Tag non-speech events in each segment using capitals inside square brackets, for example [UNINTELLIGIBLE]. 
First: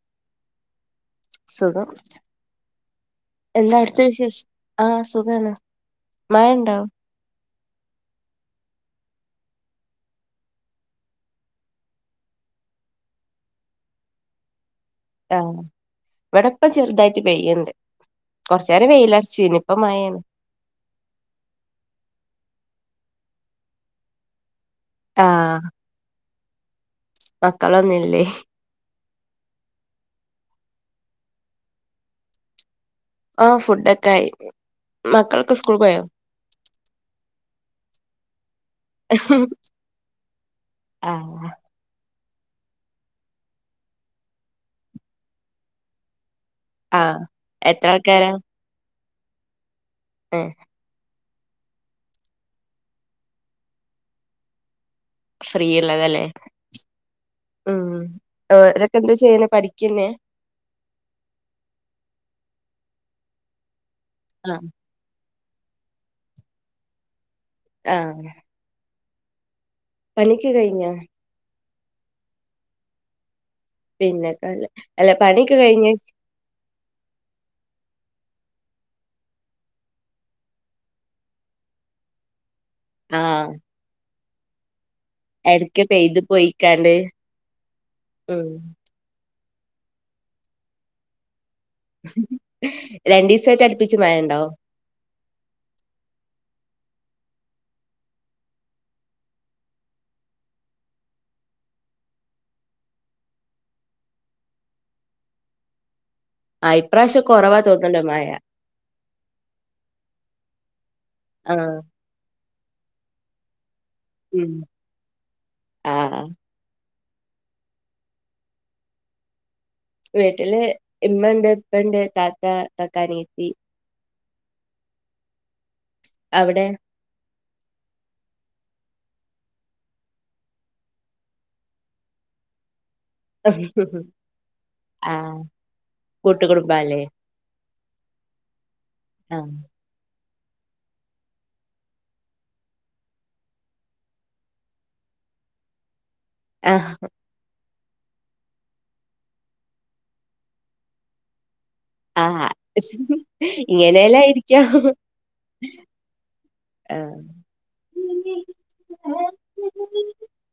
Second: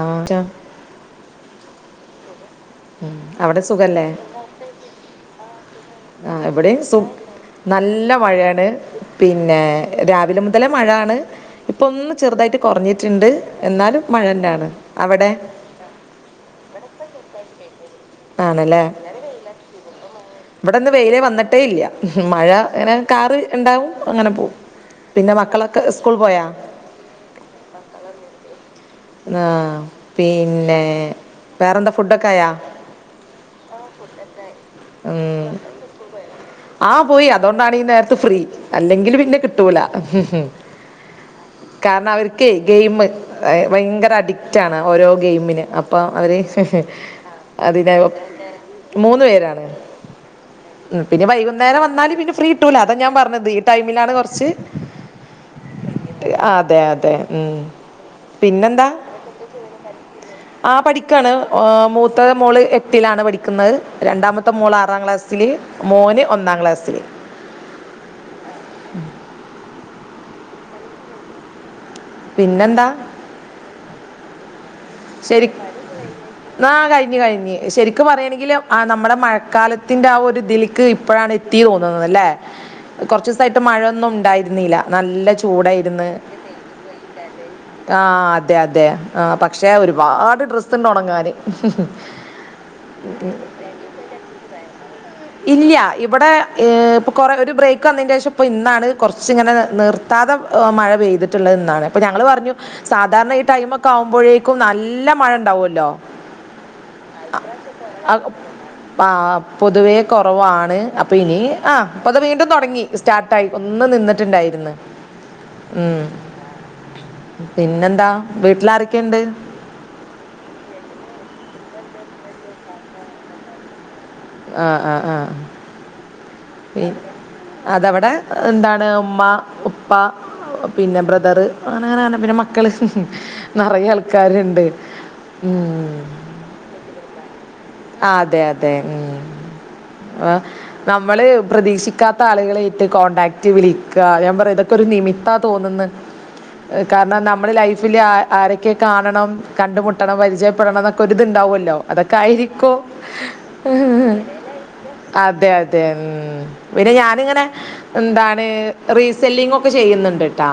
ആഹ് സുഖം ഉം അവിടെ എല്ലായിടത്തും സുഖല്ലേ വിശേ ആഹ് സുഖണ് ആഹ് ഇവിടെയും സു നല്ല മഴേണ് പിന്നെ രാവിലെ മുതലേ മഴാണ് ഇപ്പം ഒന്ന് ചെറുതായിട്ട് കുറഞ്ഞിട്ടുണ്ട് എന്നാലും മഴന്നാണ്. ആഹ് ഇവിടെപ്പം ചെറുതായിട്ട് പെയ്യ്ണ്ട് ആണല്ലേ കൊറച്ചേരം വെയിലർച്ചിനി. ഇപ്പൊ മഴേണ് ഇവിടെന്ന് വെയില് വന്നിട്ടേ ഇല്ല മഴ ഇങ്ങനെ കാറ് ഇണ്ടാവും അങ്ങനെ പോകും. പിന്നെ മക്കളൊക്കെ സ്കൂൾ പോയാ മക്കളൊന്നും ഇല്ല ആഹ് പിന്നെ വേറെന്താ ഫുഡൊക്കെ ആയാ ആഹ് ഫുഡൊക്കെ ആയി മക്കളൊക്കെ ഉം സ്കൂൾ പോയോ ആഹ് പോയി അതോണ്ടാണ് ഈ നേരത്ത് ഫ്രീ അല്ലെങ്കിൽ പിന്നെ കിട്ടൂല. ആഹ് കാരണം അവർക്ക് ഗെയിമ് ഭയങ്കര അഡിക്റ്റാണ് ഓരോ ഗെയിമിന് അപ്പം അവര് ആഹ് എത്ര അതിനകം ആൾക്കാരാ മൂന്ന് പേരാണ്. ഏഹ് പിന്നെ വൈകുന്നേരം വന്നാല് പിന്നെ ഫ്രീ കിട്ടൂല അതാ ഞാൻ പറഞ്ഞത് ഈ ടൈമിലാണ് കുറച്ച് ഫ്രീള്ളതല്ലേ അതെ അതെ ഉം ഓരോക്കെ എന്താ ചെയ്യുന്നേ പഠിക്കന്നേ? ആഹ് പഠിക്കാണ് മൂത്ത മോള് എട്ടിലാണ് പഠിക്കുന്നത് രണ്ടാമത്തെ ആഹ് മോൾ ആറാം ക്ലാസ് ൽ മോന് ഒന്നാം ക്ലാസ്സിൽ. ആഹ് ഉം പണിയൊക്കെ കഴിഞ്ഞോ പിന്നെന്താ? പിന്നെന്താ അല്ല പണിയൊക്കെ കഴിഞ്ഞോ ആഹ് കഴിഞ്ഞ് കഴിഞ്ഞു ശരിക്കും പറയാണെങ്കിൽ ആ നമ്മുടെ മഴക്കാലത്തിന്റെ ആ ഒരു ഇത്ൽക്ക് ഇപ്പോഴാണ് എ ത്തീ തോന്നുന്നല്ലേ? കുറച്ച് ആഹ് ദിവസായിട്ട് മഴൊന്നും ഉണ്ടായിരുന്നില്ല. നല്ല എടക്ക് ചൂടായിര്ന്ന് പെയ്ത് പോയിക്കാണ്ട് ആഹ് ഉം അതെ അതെ പക്ഷേ ഒരുപാട് ഡ്രസ്സ്ണ്ട് ഉണങ്ങാന്. രണ്ട് ദിവസായിട്ട് അടുപ്പിച് മഴണ്ടോ? ഇല്ല ഇവിടെ ഇപ്പൊ കുറേ ഒരു ബ്രേക്ക് വന്നയ്ന്റെഷം ഇപ്പം ഇന്നാണ് കുറച്ച് ഇങ്ങനെ നിർ സാധാ മഴ പെയ്തിട്ടുള്ളത് ഇന്നാണ് അപ്പൊ ഞങ്ങൾ പറഞ്ഞു സാധാരണ ഈ ടൈമൊക്കെ ആവുമ്പോഴേ ക്കും നല്ല മഴ ഉണ്ടാവല്ലോ. ആഹ് ഇപ്രാവശ്യം കൊറവാ തോന്നുന്നുണ്ട് മഴ ആഹ് പൊതുവേ കുറവാണ് അപ്പൊനി ആഹ് അപ്പത് വീണ്ടും തുടങ്ങി സ്റ്റാർട്ടായി ഒന്ന് ഉം നിന്നിട്ടുണ്ടായിര്ന്ന്. ഉം ആഹ് പിന്നെന്താ വീട്ടിലാരൊക്കെണ്ട്? വീട്ടില് ഇമ്മണ്ട് ഇപ്പണ്ട് താത്ത കാക്കാ അനിയത്തി. ആഹ് ആഹ് ആഹ് അവിടെ? പിന്നെ അതവിടെ എന്താണ് ഉമ്മ ഉപ്പ പിന്നെ ബ്രദർ അങ്ങനങ്ങനെ പിന്നെ മ മക്കള് നിറയെ ആൾക്കാരുണ്ട് ഉം കൂട്ടു കുടുംബാല്ലേ ആഹ് അതെ അതെ ഉം ആഹ് ആഹ് നമ്മള് പ്രതീക്ഷിക്കാത്ത ആളുകളായിട്ട് കോണ്ടാക്ട് വിളിക്കാ ഞാൻ പറയാ ഇതൊക്കെ ഒരു നിമിത്ത തോന്നുന്നത് ഏഹ് ആഹ് കാരണം ന മ്മളെ ലൈഫില് ആരൊക്കെ കാണണം കണ്ടുമുട്ടണം പരിചയപ്പെടണം എന്നൊക്കെ ഒരിത്ണ്ടാവോല്ലോ അതൊക്കൊയിരി ആഹ് ഇങ്ങനെല്ലാം ഇരിക്കാം അതെ അതെ ഉം പിന്നെ ആഹ് ഞാനിങ്ങനെ എന്താണ് റീസെല്ലിംഗ് ഒക്കെ ചെയ്യുന്നുണ്ട് ട്ടോ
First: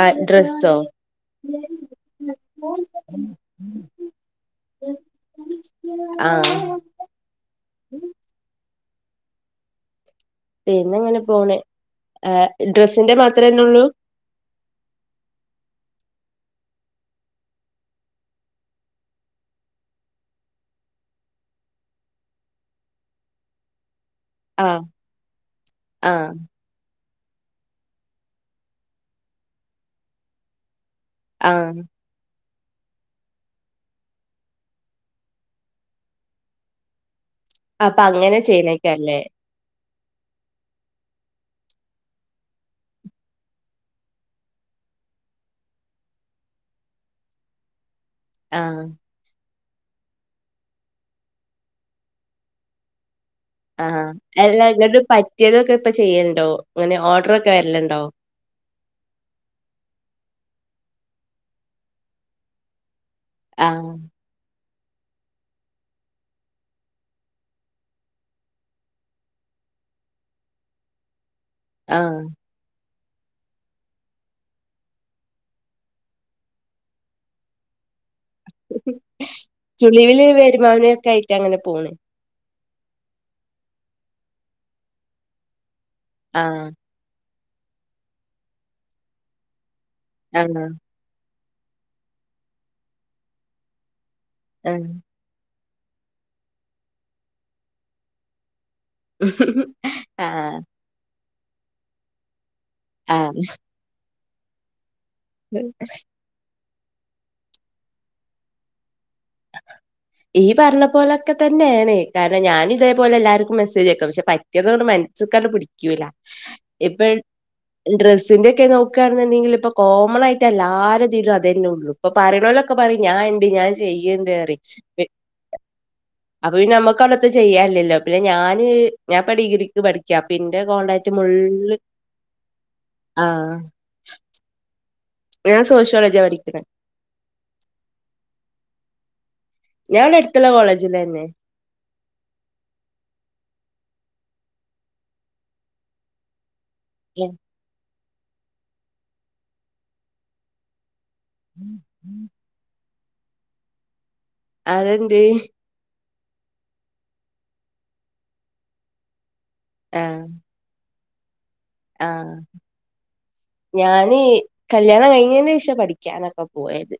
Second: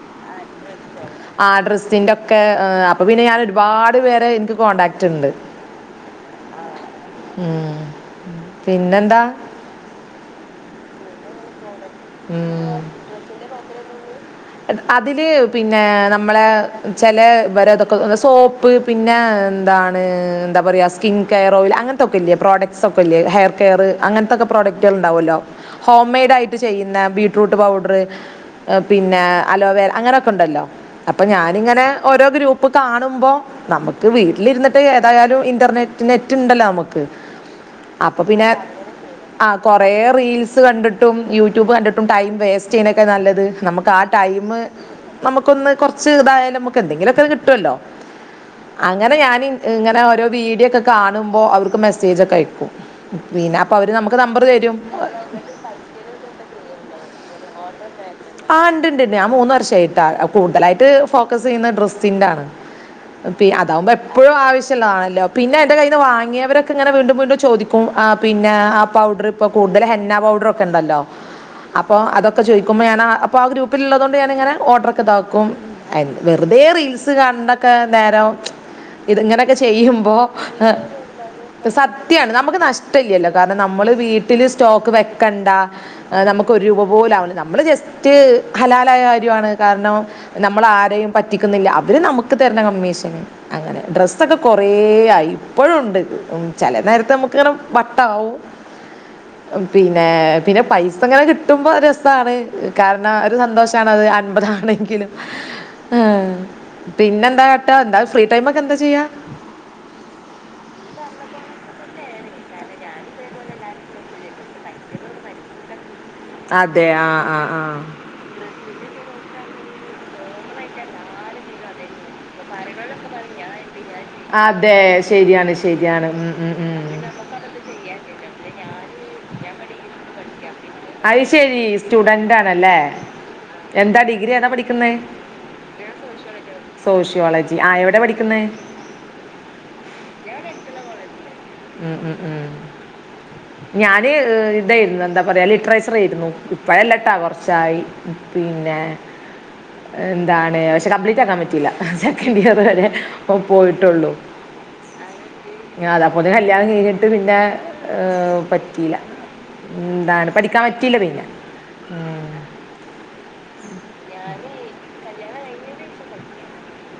ആഹ് ഡ്രെസ്സോ ആഹ് ഡ്രസ്സിന്റൊക്കെ ഏഹ് അപ്പൊ പിന്നെ ഞാൻ ഒരുപാട് പേരെ ഇൻക്ക് കോൺടാക്റ്റ് ഉണ്ട് ആഹ് ഉം പിന്നെന്താ പിന്നെങ്ങനെ പോണ് ആഹ് ഡ്രസ്സിന്റെ മാത്രന്നേ ഉള്ളൂ അതില് പിന്നെ നമ്മളെ ചെല ഇവരതൊക്കെ സോപ്പ് പിന്നെ എന്താണ് എന്താ പറയാ സ്കിൻ കെയർ ഓയിൽ അങ്ങനത്തെക്കെ ഇല്ലേ പ്രോഡക്റ്റ് സൊക്കല്ലേ ഹെയർ കെയർ അങ്ങനത്തെക്കെ ആഹ് പ്രോഡക്ടുകൾ ഉണ്ടാവോലോ ഹോം ആഹ് മെയ്ഡ് ആയിട്ട് ചെയ്യുന്ന ബീറ്റ്റൂട്ട് പൌഡർ ഏഹ് പി പിന്നെ അലോവർ അങ്ങനെയൊക്കെ ഉണ്ടല്ലോ അപ്പൊ ആഹ് ഞാനിങ്ങനെ ഓരോ ഗ്രൂപ്പ് കാണുമ്പോ നമുക്ക് വീട്ടിലിരുന്നിട്ട് ഏതായാലും ഇന്റർനെറ്റ് നെറ്റ് ഉണ്ടല്ലോ നമുക്ക് അപ്പൊ അങ്ങനെ ചെയ്യണേക്കാരല്ലേ ആഹ് കൊറേ റീൽസ് കണ്ടിട്ടും യൂട്യൂബ് കണ്ടിട്ടും ടൈം വേസ്റ്റ് ചെയ്യണേക്കാ നല്ലത് നമുക്ക് ആ ടൈമ് നമുക്കൊന്ന് കൊറച്ച് ഇതായാലും നമുക്ക് എന്തെങ്കിലൊക്കെ കിട്ടുല്ലോ ആഹ് അങ്ങനെ ഞാന് ഇങ്ങനെ ഓരോ വീഡിയോ ഒക്കെ കാണുമ്പോ അവർക്ക് മെസ്സേജൊക്കെ അയക്കും വിന ആഹ് അല്ല എന്നിട്ട് പറ്റിയതൊക്കെ ഇപ്പൊ ചെയ്യല്ണ്ടോ ഇങ്ങനെ ഓർഡറ് ഒക്കെ വരലുണ്ടോ ആ് ഉണ്ട് ഉണ്ട് ഞാൻ മൂന്ന് വർഷായിട്ടാ കൂടുതലായിട്ട് ഫോക്കസ് ചെയ്യുന്ന ഡ്രസ്സിന്റാണ് പി അതാവുമ്പ ആഹ് എപ്പ പ്പളും ആവശ്യള്ളതാണല്ലോ പിന്നെ എൻ്റെ കയ്യിൽ നിന്ന് വാങ്ങിയവരൊക്കെ ഇങ്ങനെ വീണ്ടും വീണ്ടും ചോദിക്കും ആ പിന്നെ ആ പൗഡർ ഒക്കെ കൂടുതൽ ഹന്നാ പൗഡറൊക്കെ ഉണ്ടല്ലോ അപ്പോ ആഹ്. അതൊക്കെ ചോയ്ക്കുമ്പോ ഞാനാ അപ്പോ ആ ഗ്രൂപ്പില് ഉള്ളത് കൊണ്ട് ഞാനങ്ങനെ ഓർഡറൊക്കെ ഇതാക്കും [UNINTELLIGIBLE] വെറുതെ റീൽസ് കണ്ടൊക്കെ നേരം ഇതിങ്ങനെയൊക്കെ ചെയ്യുമ്പോ ചുളിവില് വരുമാനൊക്കെ ആയിട്ട് അങ്ങനെ ഏഹ് സ പോണ്. ത്യാണ് നമുക്ക് നഷ്ടല്ലല്ലോ കാരണം നമ്മള് വീട്ടിൽ സ്റ്റോക്ക് വെക്കണ്ട നമുക്ക് ഒരു ആഹ് രൂ പ പോലും ആവില്ല നമ്മള് ജസ്റ്റ് ഹലാലായ കാര്യാണ് കാരണം ആഹ് നമ്മൾ ആരെയും പറ്റിക്കുന്നില്ല അവർ നമുക്ക് തരുന്ന കമ്മീഷന് അങ്ങനെ ഡ്രസ്സൊക്കെ കൊറേ ആഹ്. ആയി ഇപ്പഴും ഉണ്ട് ഉം ചില നേരത്ത് നമുക്ക് ഇങ്ങനെ വട്ട് ആവും പിന്നെ ആഹ് പിന്നെ പൈസ ഇങ്ങനെ കിട്ടുമ്പോ രസാണ് കാരണം ഒരു ആഹ്. സന്തോഷാണത് അൻപതാണെങ്കിലും ആഹ് പിന്നെ എന്താ കാട്ടാ എന്താ ഫ്രീ ടൈമ് ഒക്കെ എന്താ ചെയ്യാ ഈ പറഞ്ഞ പോലൊക്കെ തന്നെയാണ് കാരണം ഞാനും ഇതേപോലെ എല്ലാർക്കും മെസ്സേജ് അയക്കും പക്ഷെ പറ്റിയതണ്ട് മ നസ്സ്ക്കണ്ട് പിടിക്കൂല അതെ ഇപ്പൊ ആ ആ ആ ഡ്രസ്സിന്റെ ഒക്കെ നോ ക്കാണ്ന്നുണ്ടെങ്കിൽ ഇപ്പൊ കോമണായിട്ട് എല്ലാരെ ഇതിലും അതന്നെ ഉള്ളൂ ഇപ്പ പറയ്‌ണോലൊക്ക പറയും ഞാൻ ഇണ്ട് ഞാൻ ചെയ്യ്ണ്ട് പറയും അതെ ശരിയാണ് ശരിയാണ് ഉം ഉം. ഉം ചെയ്യാല്ല്യല്ലോ പിന്നെ ഞാന് ഞാ ഇപ്പ ഡിഗ്രിക്ക് പഠിക്ക്യ പ്പിന്റെ കോളേജ് അത് ശരി മുള്ള് സ്റ്റുഡൻ്റ് ആണല്ലേ ആഹ് എന്താ ഡിഗ്രി ഏതാ പഠിക്കുന്നെ ഞാൻ സോഷ്യോളജിയ പഠിക്ക്ണെ സോഷ്യോളജി ആ എവടെ പഠിക്കുന്നെ ഞാൻ ഇവടെ എട്‌ത്ത്ള്ള കോളേജിലന്നെ ഉം ഉം ഉം ഞാന് ഇതെയിരുന്നു എന്താ പറയാ ലിറ്ററേച്ചർ ആയിരുന്നു ഇപ്പഴല്ലട്ടാ കൊർച് ച്ചായി പിന്നെ എന്താണ് പക്ഷെ കപ്ലീറ്റ് ആക്കാൻ പ റ്റീല സെക്കൻഡ് ഇയറ് വരെ പോയിട്ടോള്ളു അതന്തേ അതാ അപ്പൊത്ത്ന് കല്യാണം കഴിഞ്ഞിട്ട് പിന്നെ പറ്റീല ആഹ് ന്താണ് പഠി ക്കാറ്റില പിന്നെ ഉം. ആഹ് ഞാന് കല്യാണം കഴിഞ്ഞെനെഷ പഠിക്ക്യാനൊക്ക പോയത്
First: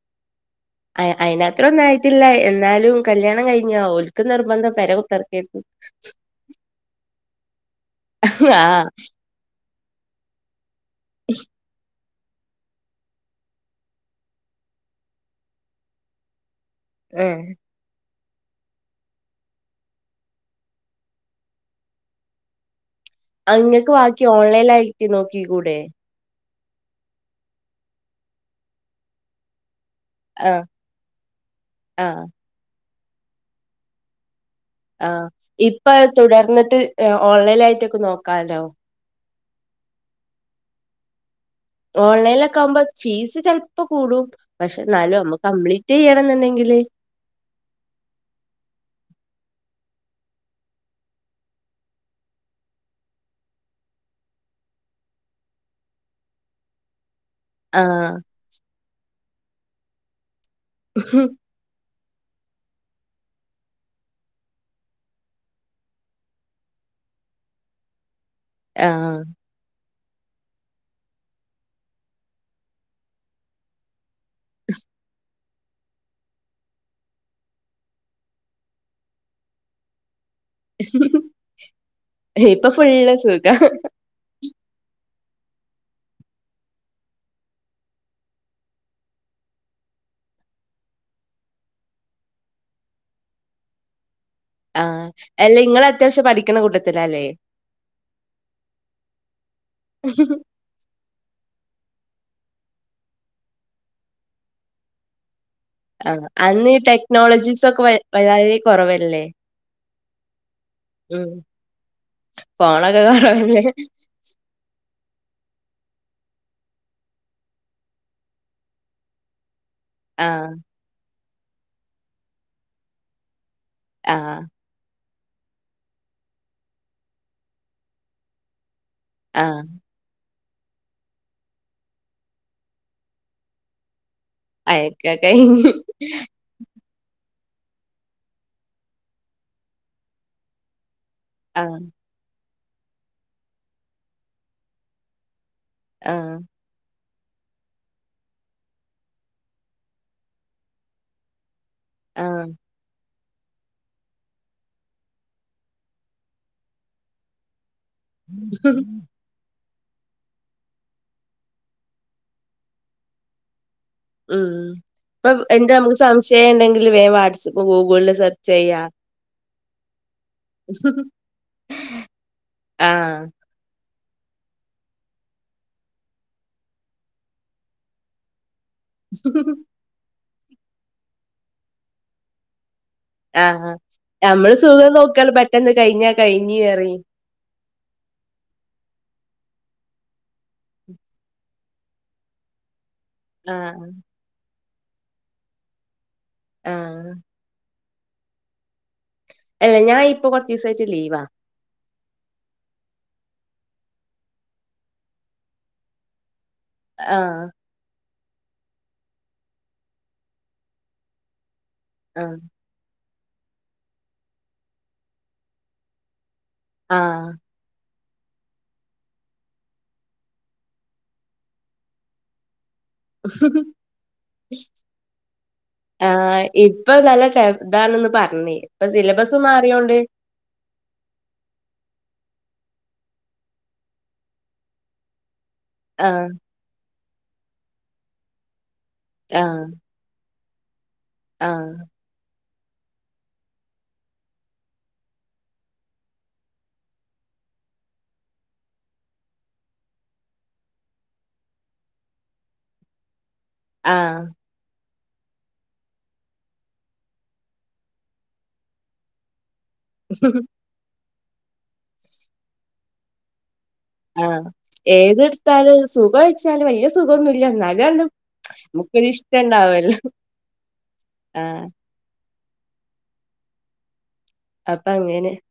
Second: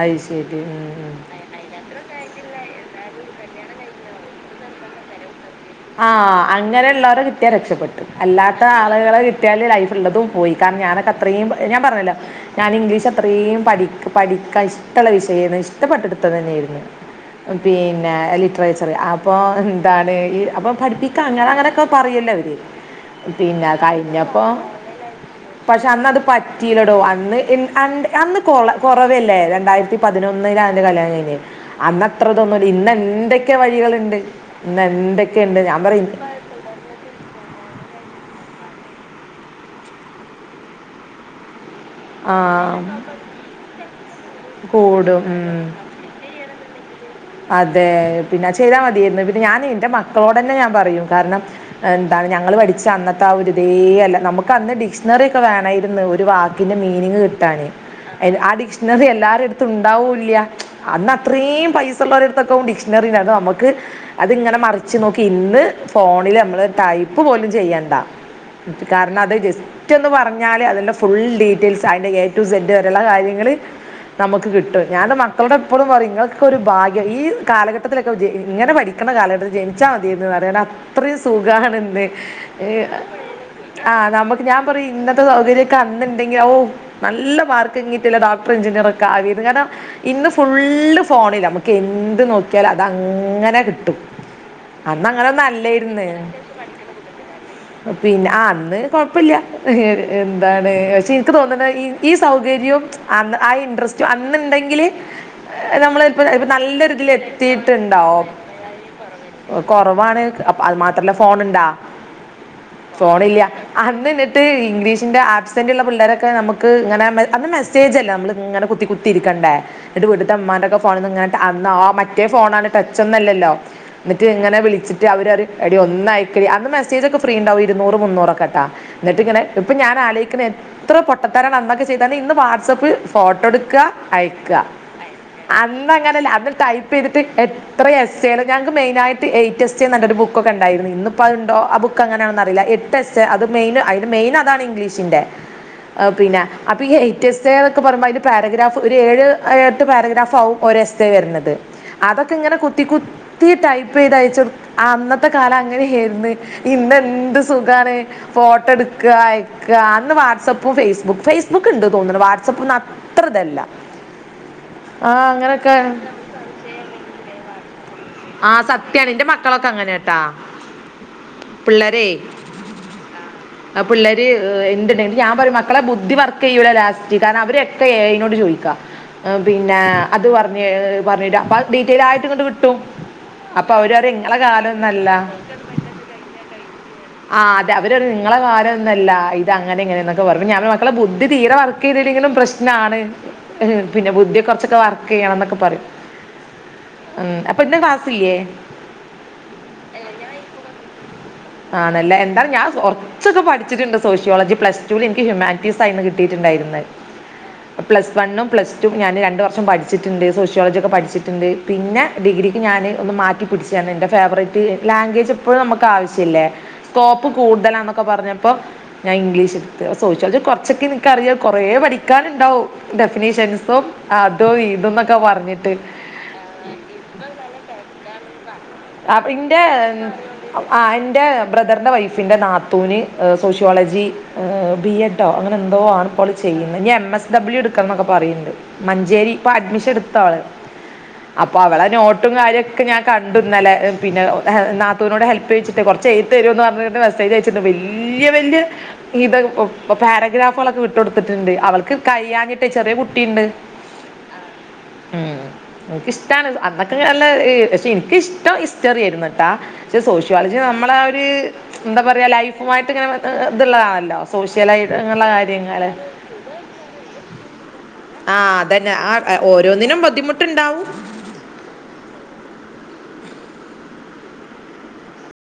അയ് ശെരി ആ ആ അത്രന്ന് ആയിട്ടില്ല എന്നാലും കല്യാണം കഴിഞ്ഞ ഓൽക്ക് നിർബന്ധം പെരേ കുത്തർക്കെക്കു ആഹ് അങ്ങനെ ഇള്ളോലെ കിട്ടിയാ രക്ഷപ്പെട്ട് അല്ലാത്ത ആഹ് ആള്കളെ കിട്ടിയാല് ലൈഫ് ഇള്ളതും പോയി കാര്ണം ഞാനൊക്ക അത്രേം ഞാൻ പർഞ്ഞല്ലോ ഞാന് ഇംഗ്ലീഷ് അത്രേം പഠി പഠിക്കാൻ ഇഷ്ടള്ള വിഷയേര്ന്ന് ഇഷ്ടപ്പെട്ടിട്ട് ഇട്‌ത്തത് തന്നെയിര്ന്ന് ഏഹ് പിന്നെ ലിറ്ററേച്ചറ് അപ്പോ ന്താണ് ഇ അപ്പൊ പഠിപ്പിക്കാ അങ്ങന അങ്ങനെക്കെ പറയല്ലോ അവര് പിന്നെ ഇങ്ങക്ക് ബാക്കി കഴിഞ്ഞപ്പൊ ഓൺലൈനായിട്ട് നോക്കിക്കൂടെ പക്ഷെ അന്ന് അത് പ റ്റീലടോ അന്ന് ഇ അ അന്ന് കൊള കൊറവല്ലേ രണ്ടായിര്ത്തി ആഹ് പതിനൊന്നില ഇന്റെ കല്യാണം കഴിഞ്ഞെ ആഹ് അന്നത്ര ഇതോന്നുല്ല ഇന്ന് എന്തേക്കെ വഴികള്ണ്ട് ഇന്ന് എന്തേ ആഹ് ഇപ്പ തുടർന്ന്ട്ട് ഓൺലൈല് ആയിട്ടൊക്കെ നോക്കാലോ ആ ഓൺലൈല് ഒക്ക ആവുമ്പോ ഫീസ് ചെൽപ്പ കൂടും പക്ഷെ ന്നാലും കൂടും നമ്മക്ക് കംപ്ലീ ഉം റ്റ് ചെയ്യണന്ന്ണ്ടെങ്കില് അതെ പിന്നെ ചെയ്താ മതിയെര്ന്നു പിന്നെ ഞാന് ഇൻ്റെ മക്കളോടന്നെ ഞാൻ പറയും കാര്ണം എന്താണ് ഞങ്ങള് പഠിച്ച അന്നത്തെ ആ ഒരു ഇതേ അല്ല നമുക്ക് അന്ന് ഡിക്ഷണറി ഒക്കെ വേണായിരുന്നു ഒരു വാ ക്കിൻ്റെ മീനിങ് കി ട്ടാന് ആഹ് ആ ഡിക്ഷണറി എല്ലാരെട്‌ത്തു ഇണ്ടാവുല്ല്യ അന്ന് അത്രേം പൈ സ ഇള്ളോരെട്‌ത്തൊക്കെ ആവും ഡിക്ഷണറി ഇണ്ടാവ അത് നമ്മക്ക് അത് ഇങ്ങനെ മറിച്ച് നോക്കി ഇന്ന് ഫോണില് നമ്മള് ടൈപ്പ് പോലും ചെയ്യണ്ട കാര്ണ ആഹ് അത് ജസ് റ്റൊന്ന് പർഞ്ഞാല് അതിൻ്റെ ഫുൾ ഡീറ്റെയിൽസ് അയിൻ്റെ എ ടു [UNINTELLIGIBLE] വരെള്ള കാര്യങ്ങള് നമുക്ക് കിട്ടും ഞാന്റെ മക്കളോട് എപ്പളും പറയും ഇങ്ങളോക്കെ ഒരു ഭാ ഗ്യ ഈ കാലഘട്ടത്തിലൊക്കെ ഇങ്ങനെ പഠിക്ക്ണ കാലഘട്ടത്തിൽ ജനിച്ചാ മതിയെര്ന്ന് പറലാ അത്രീം സുഖാണ് ഇന്ന് ഇപ്പൊ ഫുള്ള് സുഖാ ആ നമു ഞാൻ പറയും ഇന്നത്തെ സൗകര്യം ഒക്ക അന്ന് ഇണ്ടെങ്കി അവൂ നല്ല മാർക്ക് എങ്ങീട്ടില്ല ഡോക്ടർ എഞ്ചിനിയറ് ഒക്ക ആകെര്ന്ന് കാര്ണം ഇന്ന് ഫുള്ള് ഫോണില ക്കെ എന്ത് നോക്കിയാല് അത് അങ്ങനെ കിട്ടും ആ അന്ന് അങ്ങനെ ഒന്നും അല്ല ഇങ്ങള് അല്ലായിരുന്നു അത്യാവശ്യം പഠിക്കണ കൂട്ടത്തിലാ അല്ലേ പിന്നെ ആ അന്ന് കൊഴപ്പില്ലാ എന്താ ണ് പക്ഷെ എനിക്കുതോന്നണെ ഈ സൗകര്യവും അന്ന് ആ ഇൻട്രസ്റ്റും അന്നുണ്ടെങ്കില്. ആഹ് നമ്മളിപ്പം ഇപ്പ അന്ന് ഈ നല്ലൊരിതില് ടെക്നോളജീസ് ഒക്കെ വ- എത്തിട്ടൊണ്ടാവും. വളരെ കൊറവല്ലേ കൊറവാണ് അപ്പ അത് മാത്രല്ല ഉം ഫോണിണ്ടാ ഫോണൊക്കെ ഫോണില്ലൃ കൊറവല്ലേ അന്ന് നെ റ്റ് ഇംഗ്ലീഷിന്റെ ആബ്സെന്റൊള്ള പിള്ളേരൊക്കെ നമുക്ക് ഇങ്ങനെ മെ അന്ന് മെസ്സേജല്ലാ നമ്മളിങ്ങനെ കുത്തികു ത്തിരിക്കണ്ടേ എന്നിട്ട് വീട്ടിത്തെ ആഹ് ഇമ്മാന്റൊക്കെ ഫോണിന്ന് ഇങ്ങോട്ട് അന്നോ മറ്റേ ഫോണാണ് ടച്ചൊന്നല്ലല്ലോ എന്നിട്ട് ആഹ് ഇങ്ങനെ വിളിച്ചി ട്ട് അവരത്‌ എടി ഒന്ന് അയക്കെടി അന്ന് മെസേജൊക്കെ ഫ്രീയുണ്ടാവും ഇരൂനൂറ് മുന്നൂറൊക്കെട്ടാ. എന്നിട്ടിങ്ങനെ ആഹ് ഇപ്പം ഞാന് ആലോയിക്കണെ ഇത്ര പൊട്ടത്തരങ്ങള് അന്നൊക്കെ ചെയ്താലും ഇന്ന് വാട്സ്സപ്പ് ഫോട്ടോഎടുക്കുക അയ അയക്കാ കഴിഞ്ഞ്. അത് ടൈപ്പുചെയ്തിട്ട് എത്ര എസ്സെയാണ് ഞങ്ങക്ക് മെയിനായിട്ട് എയ്റ്റ് എസ്സേ പറഞ്ഞിട്ടൊരു ബുക്കൊക്കെ ഒണ്ടായിരുന്നു ഇന്നി പ്പൊ അതുണ്ടോ ആ ആഹ് ബുക്ക് എങ്ങനാണെന്ന് അറിയില്ല എട്ട് എസ്സേ അത് മെയിൻ അയ്ല് മെയിന് അതാണ് ഇംഗ്ലീഷിൻ്റെ ഔ ആഹ് പിന്നാ അപ്പൊ ഈ എയ്റ്റ് എസ്സേ എന്നൊക്കെ പറയുമ്പൊ അയിന്റെ പാരഗ്രാഫ് ഒരു ഏഴ് എട്ട് പാരഗ്രാഫാവും ഒര് എസ്സ് സേ വരണത് അതൊക്കെ ആഹ് ഇങ്ങനെ കു ത്തി കുത്തി ടൈപ്പു ചെയ്ത് അയച്ചുകൊടുക്കും അന്നത്തെ കാലം അങ്ങനെയേരുന്നു. ഇന്നെന്തു സുഖാണ് ഫോട്ടോ എടുക്കാ അയ ക്കാ അന്ന് വാട്സ്സപ്പും ഫേസ്ബുക്ക് ഫേസ്ബുക്കൊണ്ടെന്നു തോന്നണു വാട്സപ്പ് ഒന്ന് അത്ര ഇതല്ലാ ഉം ഇപ്പൊ എന്ത് നമുക്ക് സംശയം ഉണ്ടെങ്കിലും വേഗം വാട്സപ്പ് ഗൂഗിളില് സെർച്ച് ആ ചെയ്യാം. സത്യാണ് എന്റെ മക്കളൊക്കെ അങ്ങനെയാട്ടാ പിള്ളേരെ ആഹ് ആ പിള്ളേര് എന്തുണ്ടേലും ഞാൻപറയും മക്കളെ ബുദ്ധി വർക്കുചെയ്യുല്ല ലാസ്റ്റ് കാരണം അവരെക്കെ എ ഐ നോട് ചോയിക്കാ. ആ പിന്നെ അതുപറഞ്ഞ് പറഞ്ഞെരും അപ്പ അത്‌ ഡീറ്റെലായിട്ട് ഇങ്ങട് കിട്ടും. അപ്പൊ ആഹാ അവര് പറയും നിങ്ങളെ ഞമ്മള് കാലം സുഖം ഒന്നല്ല നോക്കല് പെട്ടെന്നുകഴിഞ്ഞാ കഴിഞ്ഞുകേറി ആഹ് അതെ അവര് പറഞു നിങ്ങളെ കാരം ഒന്നല്ല ഇത് അങ്ങനെ ഇങ്ങനെയെന്നൊക്കെ പറഞ്ഞ് ഞാൻ മക്കളെ ബുദ്ധി തീരെ വർ ക്ക് ചെയ്തില്ലെങ്കിലും പ്രശ്നാണ്. ഇഹ് ആഹ് പിന്നെ ബുദ്ധി കൊറച്ചൊക്കെ വർക്കെയ്യണം എന്നൊക്കെ പറയും ആഹ് ഉം അപ്പൊ ഇന്ന് ക്ലാസി സില്ലേ. അല്ല ഞാനിപ്പൊ കൊറച്ചീസായിട്ട് ലീവാ. ആണല്ലേ എന്താണ് ഞാൻ കൊറ ച്ചൊക്കെ പഠിച്ചിട്ടുണ്ട് സോഷ്യോളജി പ്ലസ്ടൂല് എനിക്ക് ഹ്യൂമാനിറ്റീസായിരുന്നു കിട്ടിട്ടൊണ്ടായിരുന്നെ ആഹ് പ്ലസ് വണ്ണും പ്ലസ്ടുവും ഞാന് രണ്ടുവർഷം പഠിച്ചിട്ടൊണ്ട് സോഷ്യോളജിയൊക്കെ പഠിച്ചിട്ടൊണ്ട്. പിന്നെ ആഹ് ഡിഗ്രിക്ക് ഞാന് ഒന്ന് മാറ്റി പിടിച്ചയാണ് എൻ്റെ ഫേവറേറ്റ് ലാംഗ്വേജ് എപ്പഴും നമുക്ക് ആവി ശ്യല്ലേ സ്കോപ്പ് ആഹ് കൂടുതലാന്നൊ ക്കെ പറഞ്ഞപ്പോ ഞാൻ ഇംഗ്ലീഷ് എടുത്ത് സോഷ്യോളജി കൊറച്ചൊക്കെ എനിക്കറിയാം കൊറേ പഠിക്കാനുണ്ടാവും. ഡെഫിനീഷ്യൻസോ അതോ ഇതൊന്നൊക്കെ പറഞ്ഞിട്ട്. ആ ഇപ്പൊ നല്ല ടഫ് ഇതാണെന്ന് പറഞ്ഞി ഇപ്പ അപ്പൊ സിലബസ് എൻ്റെ മാറിയോണ്ട്. ആ എന്റെ ബ്രദറിന്റെ വൈഫിന്റെ നാത്തൂന് എ സോഷ്യോളജി ബി എഡ്‌ ട്ടോ അങ്ങനെന്തോ ആണിപ്പോ ആഹ് അവളുചെയ്യുന്നെ ഇനി എം എസ് ഡബ്ല്യു എടുക്കണന്നൊക്കെ പറയണ്ട്. മഞ്ചേരി ഇപ്പ ആഹ് അഡ്മിഷൻ എടുത്തൊ അവള് അപ്പ ആഹ് അവളെ നോട്ടും കാര്യക്കെ ഞാൻ കണ് ണ്ടു ഇന്നലെ പിന്നെ ഹെ നാത്തൂനോട് ഹെൽപ്പ്‌ ചോയ്ച്ചിട്ടെ കൊറച്ച് എഴുതിത്തരോന്ന് പറഞ്ഞിട്ട് മെസ്സേജ് അയച്ചി ട്ടുണ്ട് വെല്യ വെല്യ ഇത് പാരഗ്രാഫുകളൊക്കെ വിട്ടൊടുത്തിട്ടുണ്ട് അവൾക്ക് കഴിയാഞ്ഞിട്ട് ചെറിയ കുട്ടീണ്ട്. ആഹ് എന്ക്കിഷ്ടാണ് അന്നൊക്ക നല്ല ഇഹ് പക്ഷേ ഇൻ ക്കിഷ്ടം ഹിസ്റ്ററി ആയിരുന്നുട്ടാ പക്ഷെ സോഷ്യോളജി നമ്മള് ര് എന്താ പറയ ലൈഫുമായിട്ട് ഇങ്ങനെ ഇഹ് ഇഹ് ഇതുള്ളതാണ് ആഹ് ഏതെടുത്താല് സുഖം ഒഴിച്ചാല് വല്യ സുഖഒന്നുല്ല എന്നാലുങ്ങട് ആഹ് അതന്നെ ആഹ് ഓരോന്നിനും ബുദ്ധിമുട്ടുണ്ടാവും ആഹ് അപ്പ അങ്ങനെ